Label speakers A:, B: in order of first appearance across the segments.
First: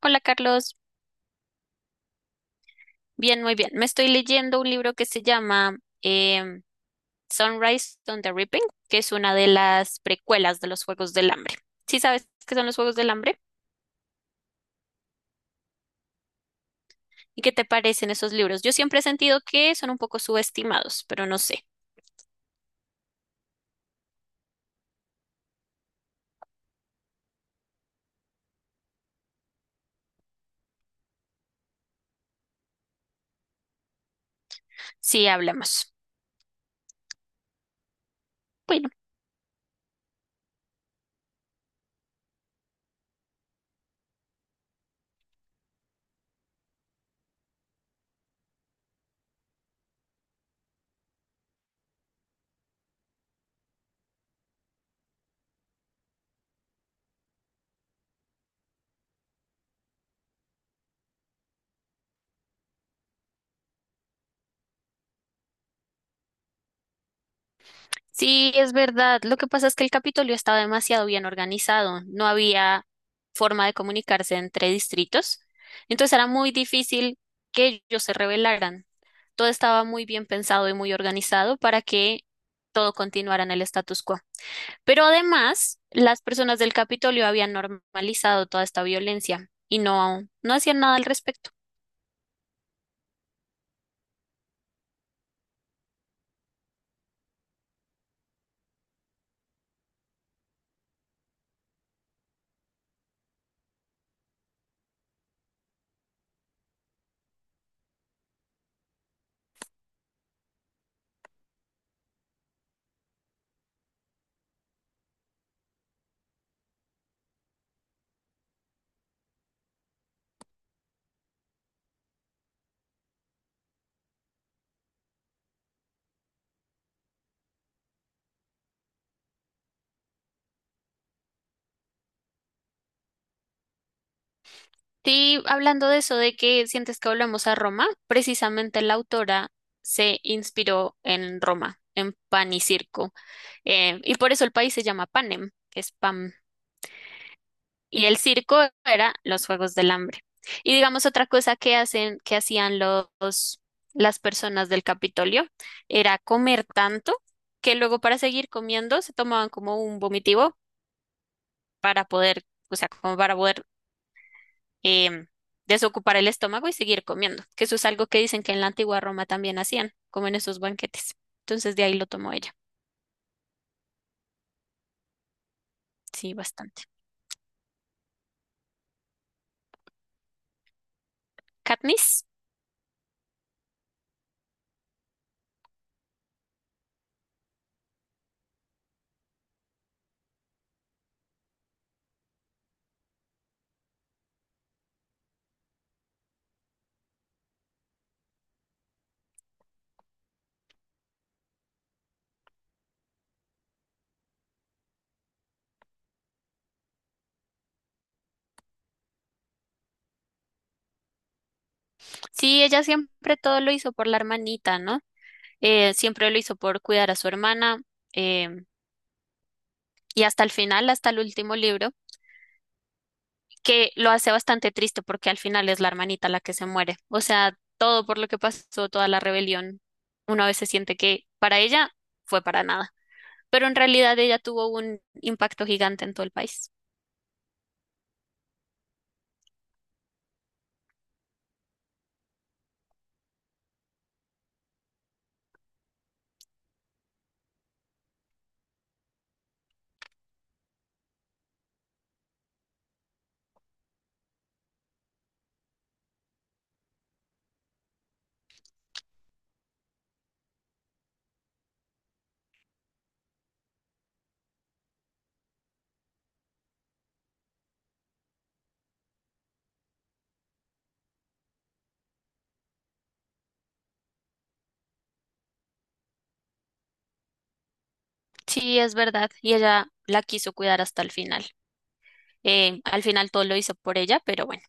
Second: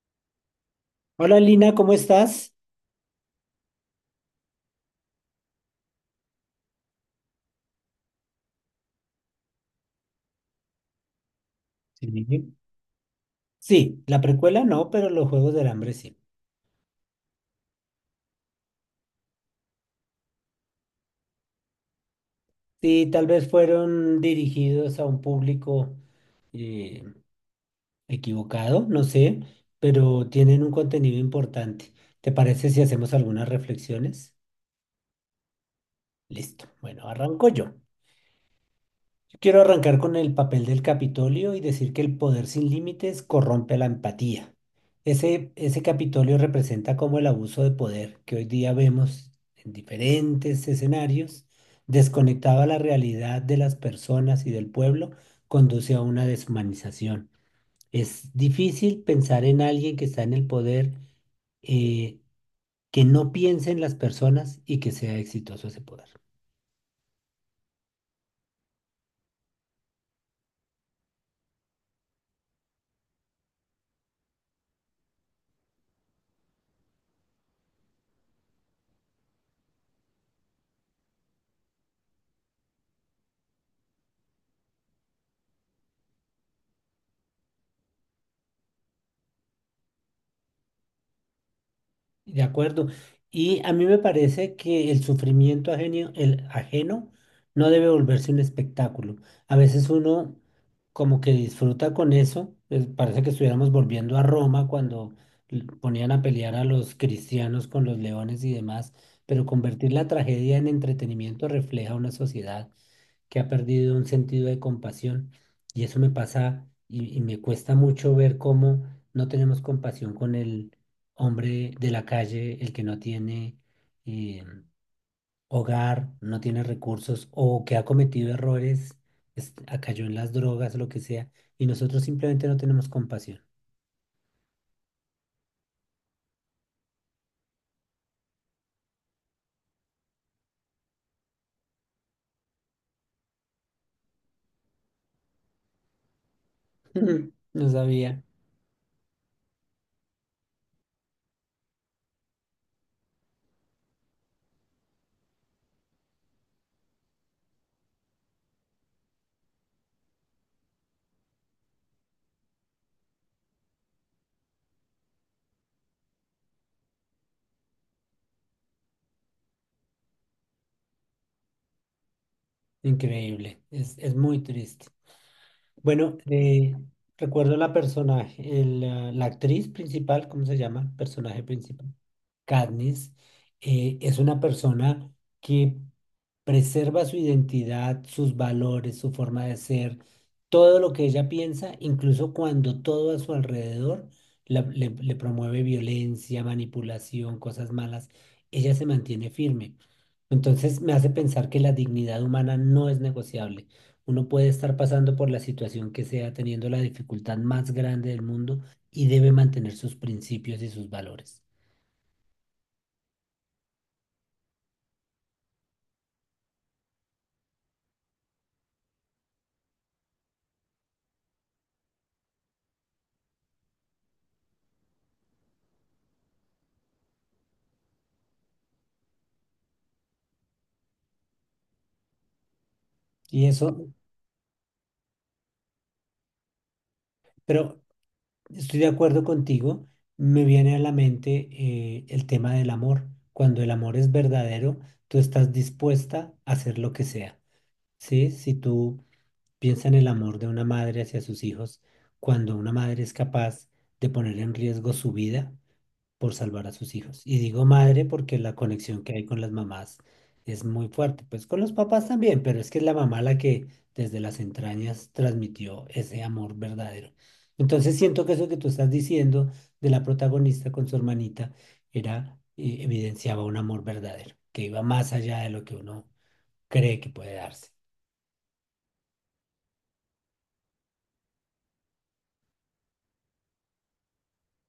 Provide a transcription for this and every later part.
A: Hola, Carlos.
B: Hola Lina, ¿cómo estás?
A: Bien, muy bien. Me estoy leyendo un libro que se llama em, Sunrise on the Reaping, que es una de las precuelas de los Juegos del Hambre. ¿Sí sabes
B: Sí.
A: qué son los Juegos del Hambre?
B: Sí, la precuela no, pero los Juegos del Hambre sí.
A: ¿Y qué te parecen esos libros? Yo siempre he sentido que son un poco subestimados, pero no sé.
B: Sí, tal vez fueron dirigidos a un público eh, equivocado, no sé, pero tienen un contenido importante. ¿Te parece si hacemos algunas reflexiones?
A: Sí, hablamos.
B: Listo. Bueno, arranco yo. Quiero arrancar con el papel del Capitolio y decir que el poder sin límites corrompe la empatía. Ese Capitolio representa como el abuso de poder que hoy día vemos en diferentes escenarios, desconectado a la realidad de las personas y del pueblo, conduce a una deshumanización. Es difícil pensar en alguien que está en el poder, eh, que no piense en las personas y que sea exitoso ese poder.
A: Sí, es verdad. Lo que pasa es que el Capitolio estaba demasiado bien organizado. No había forma de comunicarse entre distritos. Entonces era muy difícil que ellos se rebelaran. Todo estaba muy bien pensado y muy organizado para que todo continuara en el status quo. Pero además, las personas del Capitolio habían normalizado toda esta violencia y no, no hacían nada al respecto.
B: De acuerdo. Y a mí me parece que el sufrimiento ajeno, el ajeno no debe volverse un espectáculo. A veces uno como que disfruta con eso. Pues, parece que estuviéramos volviendo a Roma cuando ponían a pelear a los cristianos con los leones y demás. Pero convertir la tragedia en entretenimiento refleja una sociedad que ha perdido un sentido de compasión. Y eso me pasa y me cuesta mucho ver cómo no tenemos compasión con él hombre de la calle, el que no tiene eh, hogar, no tiene recursos o que ha cometido errores, cayó en las drogas, lo que sea, y nosotros simplemente no tenemos compasión.
A: Sí, hablando de eso, de que sientes que volvemos a Roma, precisamente la autora se inspiró en Roma, en pan y circo. Y por eso el país se llama Panem, que es pan.
B: No
A: Y el
B: sabía.
A: circo era los Juegos del Hambre. Y digamos otra cosa que hacen, que hacían los, las personas del Capitolio, era comer tanto que luego, para seguir comiendo, se tomaban como un vomitivo para poder, o sea, como para poder em, desocupar el estómago y seguir comiendo, que eso es algo que dicen que en la antigua Roma también hacían, como en esos banquetes. Entonces de ahí lo tomó ella.
B: Increíble. Es muy triste. Bueno,
A: Sí, bastante.
B: recuerdo la personaje, la actriz principal, ¿cómo se llama? Personaje principal.
A: Katniss.
B: Katniss es una persona que preserva su identidad, sus valores, su forma de ser, todo lo que ella piensa, incluso cuando todo a su alrededor le promueve violencia, manipulación, cosas malas, ella se mantiene firme. Entonces me hace pensar que la dignidad humana no es negociable. Uno puede estar pasando por la situación que sea, teniendo la dificultad más grande del mundo y debe mantener sus principios y sus valores.
A: Sí, ella siempre todo lo hizo por la hermanita, ¿no? Siempre lo hizo por cuidar a su hermana em, y hasta el final, hasta el último libro, que lo hace bastante triste porque al final es la hermanita la que se muere. O sea, todo por lo que pasó, toda la rebelión, una vez se siente que para ella fue para nada.
B: Y
A: Pero en
B: eso,
A: realidad ella tuvo un impacto gigante en todo el país.
B: pero estoy de acuerdo contigo, me viene a la mente el tema del amor. Cuando el amor es verdadero, tú estás dispuesta a hacer lo que sea. ¿Sí? Si tú piensas en el amor de una madre hacia sus hijos, cuando una madre es capaz de poner en riesgo su vida, por salvar a sus hijos. Y digo madre porque la conexión que hay con las mamás es muy fuerte, pues con los papás también, pero es que es la mamá la que desde las entrañas transmitió ese amor verdadero. Entonces siento que eso que tú estás diciendo de la protagonista con su hermanita era, evidenciaba un amor verdadero, que iba más allá de lo que uno cree que puede darse.
A: Sí, es verdad, y ella la quiso cuidar hasta el final. Al final todo lo hizo por ella, pero bueno.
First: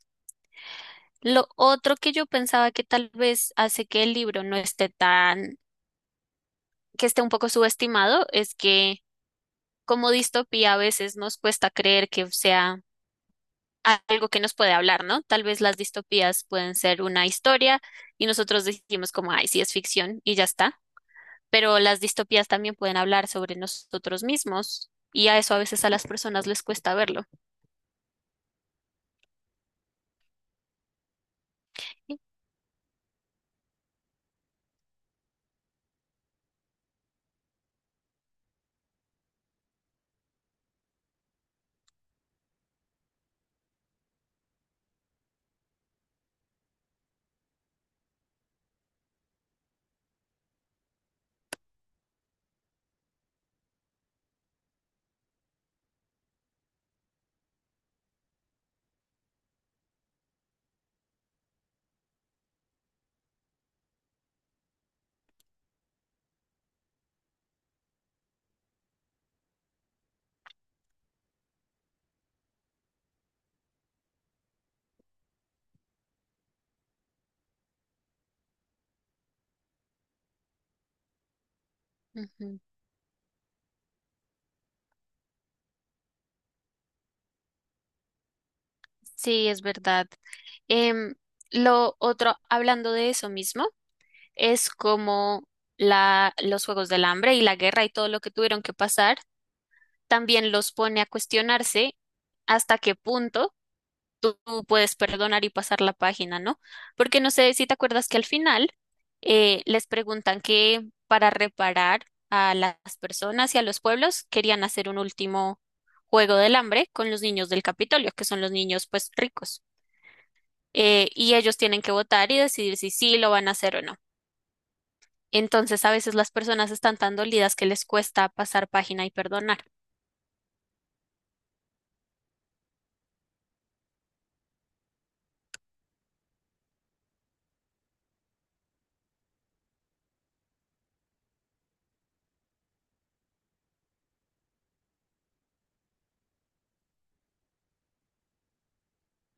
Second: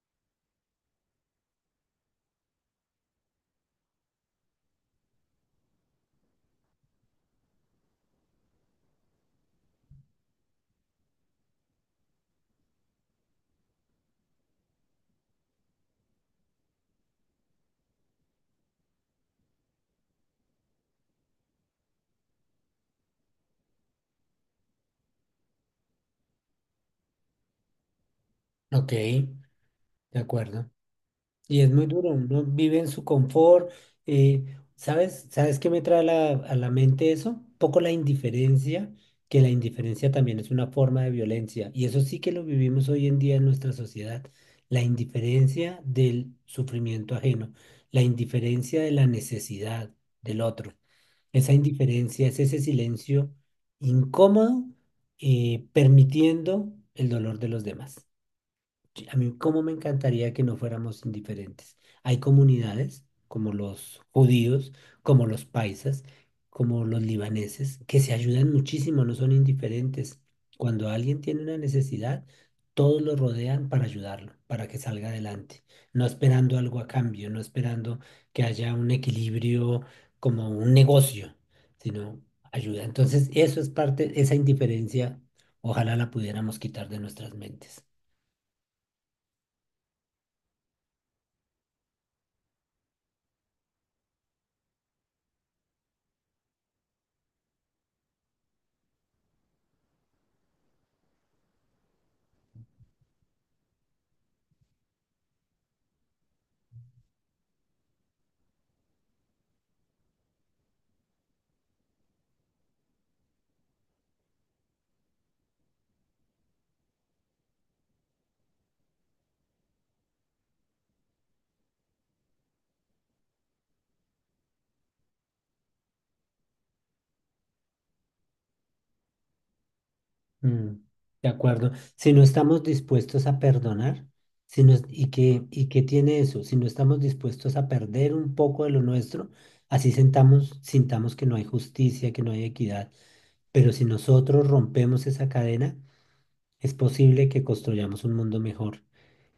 A: Lo otro que yo pensaba, que tal vez hace que el libro no esté tan, que esté un poco subestimado, es que como distopía a veces nos cuesta creer que sea algo que nos puede hablar, ¿no? Tal vez las distopías pueden ser una historia y nosotros decimos como, ay, sí, es ficción y ya está, pero las distopías también pueden hablar sobre nosotros mismos, y a eso a veces a las personas les cuesta verlo.
B: Ok, de acuerdo. Y es muy duro, uno vive en su confort. eh, ¿Sabes? ¿Sabes qué me trae a la mente eso? Un poco la indiferencia, que la indiferencia también es una forma de violencia. Y eso sí que lo vivimos hoy en día en nuestra sociedad. La indiferencia del sufrimiento ajeno, la indiferencia de la necesidad del otro. Esa indiferencia es ese silencio incómodo, permitiendo el dolor de los demás. Sí, a mí, cómo me encantaría que no fuéramos indiferentes. Hay comunidades como los judíos, como los paisas, como los libaneses, que se ayudan muchísimo, no son indiferentes. Cuando alguien tiene una necesidad, todos lo rodean para ayudarlo, para que salga adelante, no esperando algo a cambio, no esperando que haya un equilibrio como un negocio, sino
A: Ujú.
B: ayuda. Entonces, eso es parte, esa indiferencia, ojalá la pudiéramos quitar de nuestras mentes.
A: Sí, es verdad. Em, lo otro, hablando de eso mismo, es como la, los Juegos del Hambre y la guerra y todo lo que tuvieron que pasar, también los pone a cuestionarse hasta qué punto tú puedes perdonar y pasar la página, ¿no? Porque no sé si te acuerdas que al final les preguntan que para reparar a las personas y a los pueblos querían hacer un último juego del hambre con los niños del Capitolio, que son los niños pues ricos. Y ellos tienen que votar y decidir si sí lo van a hacer o no. Entonces, a veces las personas están tan dolidas que les cuesta pasar página y perdonar.
B: Mm, de acuerdo. Si no estamos dispuestos a perdonar, si nos- y qué tiene eso? Si no estamos dispuestos a perder un poco de lo nuestro, así sintamos que no hay justicia, que no hay equidad. Pero si nosotros rompemos esa cadena, es posible que construyamos un mundo mejor.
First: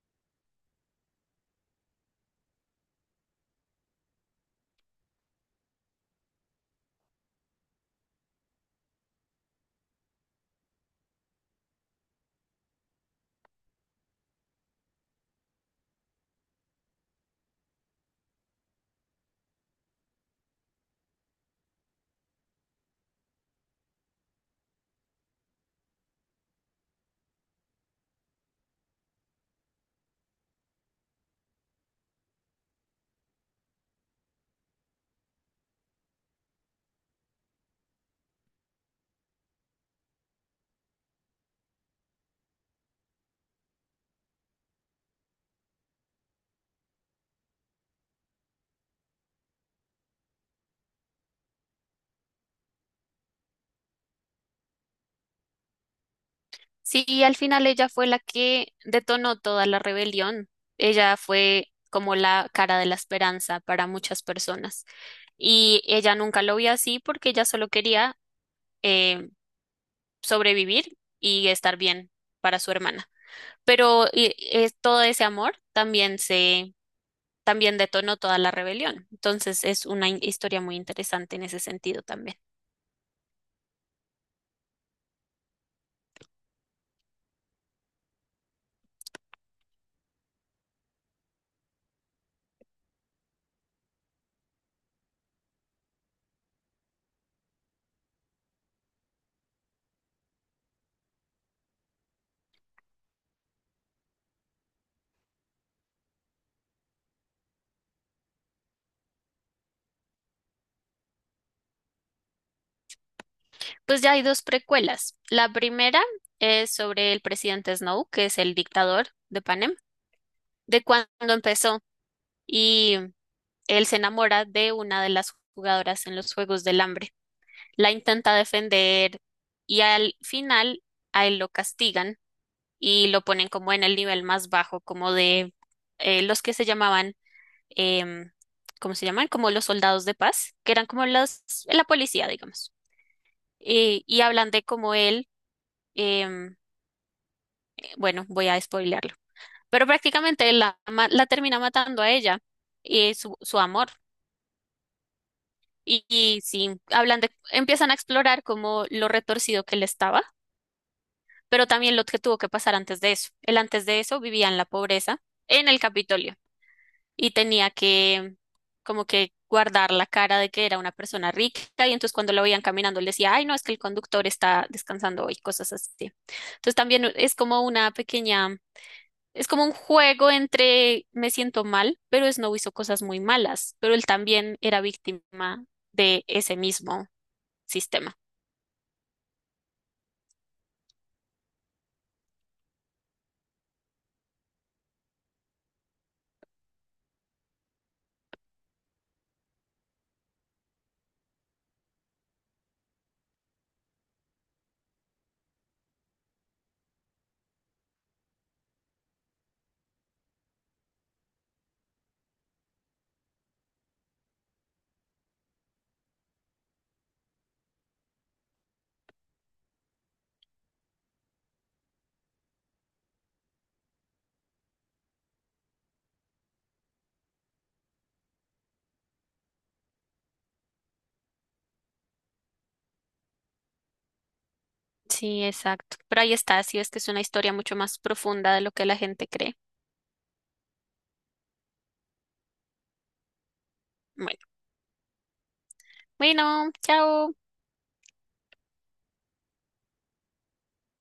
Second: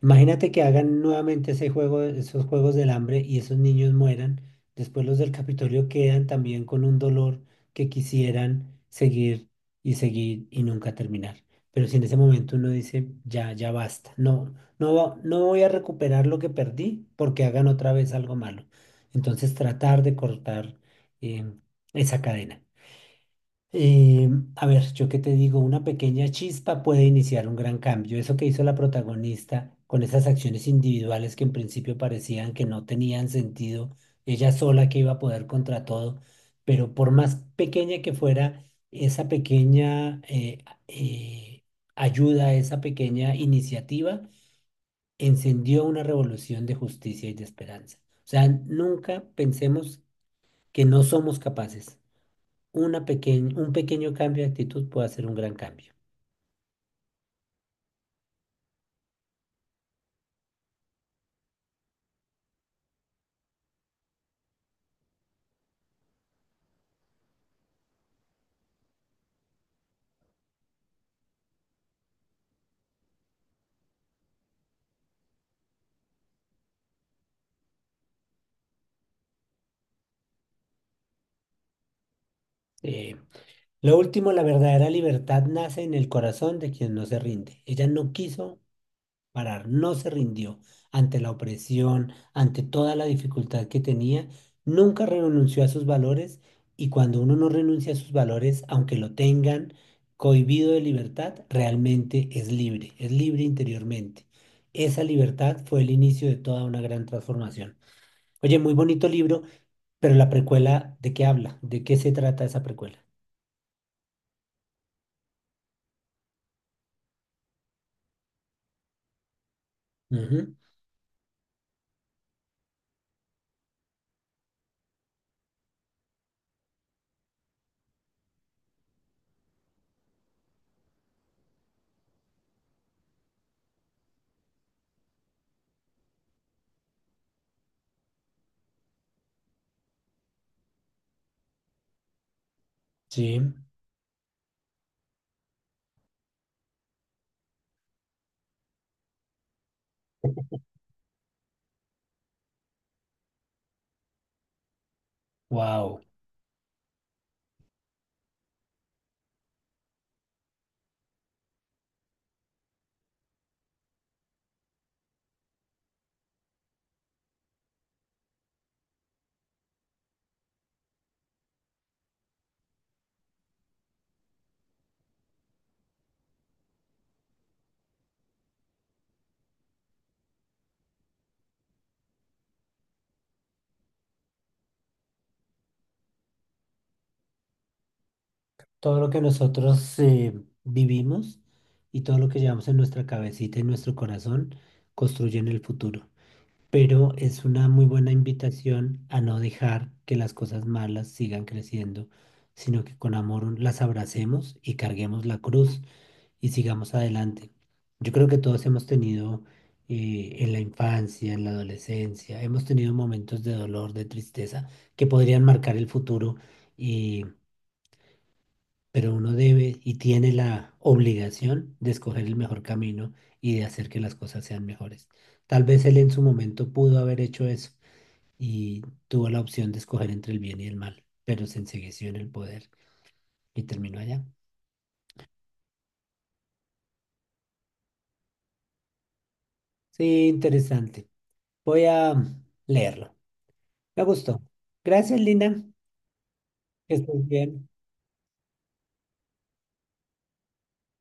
B: Imagínate que hagan nuevamente ese juego, esos juegos del hambre y esos niños mueran. Después los del Capitolio quedan también con un dolor que quisieran seguir y seguir y nunca terminar. Pero si en ese momento uno dice, ya, ya basta, no, no, no voy a recuperar lo que perdí porque hagan otra vez algo malo. Entonces tratar de cortar eh, esa cadena. Eh, a ver, yo qué te digo, una pequeña chispa puede iniciar un gran cambio. Eso que hizo la protagonista con esas acciones individuales que en principio parecían que no tenían sentido, ella sola que iba a poder contra todo, pero por más pequeña que fuera, esa pequeña ayuda, esa pequeña iniciativa, encendió una revolución de justicia y de esperanza. O sea, nunca pensemos que no somos capaces un pequeño cambio de actitud puede hacer un gran cambio.
A: Sí, y al final ella fue la que detonó toda la rebelión. Ella fue como la cara de la esperanza para muchas personas. Y ella nunca lo vio así porque ella solo quería eh, sobrevivir y estar bien para su hermana. Pero todo ese amor también se, también detonó toda la rebelión. Entonces es una historia muy interesante en ese sentido también.
B: Eh, lo último, la verdadera libertad nace en el corazón de quien no se rinde. Ella no quiso parar, no se rindió ante la opresión, ante toda la dificultad que tenía, nunca renunció a sus valores y cuando uno no renuncia a sus valores, aunque lo tengan cohibido de libertad, realmente es libre interiormente. Esa libertad fue el inicio de toda una gran transformación. Oye, muy bonito libro. Pero la precuela, ¿de qué habla? ¿De qué se trata esa precuela?
A: Pues ya hay dos precuelas. La primera es sobre el presidente Snow, que es el dictador de Panem.
B: Ujú.
A: De cuando empezó y él se enamora de una de las jugadoras en los Juegos del Hambre. La intenta defender y al final a él lo castigan y lo ponen como en el nivel más bajo, como de los que se llamaban, em, ¿cómo se llaman? Como los soldados de paz, que eran como los, la policía, digamos.
B: Sí.
A: Y hablan de cómo él, em, bueno, voy a spoilearlo, pero prácticamente él la termina matando a ella y su amor.
B: Wow,
A: Y sí, hablan de, empiezan a explorar como lo retorcido que él estaba, pero también lo que tuvo que pasar antes de eso. Él antes de eso vivía en la pobreza, en el Capitolio, y tenía que como que guardar la cara de que era una persona rica, y entonces cuando lo veían caminando, él decía, ay, no, es que el conductor está descansando hoy, cosas así. Entonces también es como una pequeña, es como un juego entre me siento mal, pero Snow hizo cosas muy malas, pero él también era víctima de ese mismo sistema.
B: todo lo que nosotros vivimos y todo lo que llevamos en nuestra cabecita y nuestro corazón construyen el futuro. Pero es una muy buena invitación a no dejar que las cosas malas sigan creciendo, sino que con amor las abracemos y carguemos la cruz y sigamos adelante. Yo creo que todos hemos tenido en la infancia, en la adolescencia, hemos tenido momentos de dolor, de tristeza, que podrían marcar el futuro, y, pero uno debe y tiene la obligación de escoger el mejor camino y de hacer que las cosas sean mejores. Tal vez él en su momento pudo haber hecho eso y tuvo la opción de escoger entre el bien y el mal, pero se ensegueció en el poder y terminó allá.
A: Sí, exacto. Pero ahí está, sí, es que es una historia mucho más profunda de lo que la gente cree.
B: Sí, interesante. Voy a leerlo. Me
A: Bueno,
B: gustó. Gracias, Lina.
A: bueno,
B: Que estés
A: chao.
B: bien.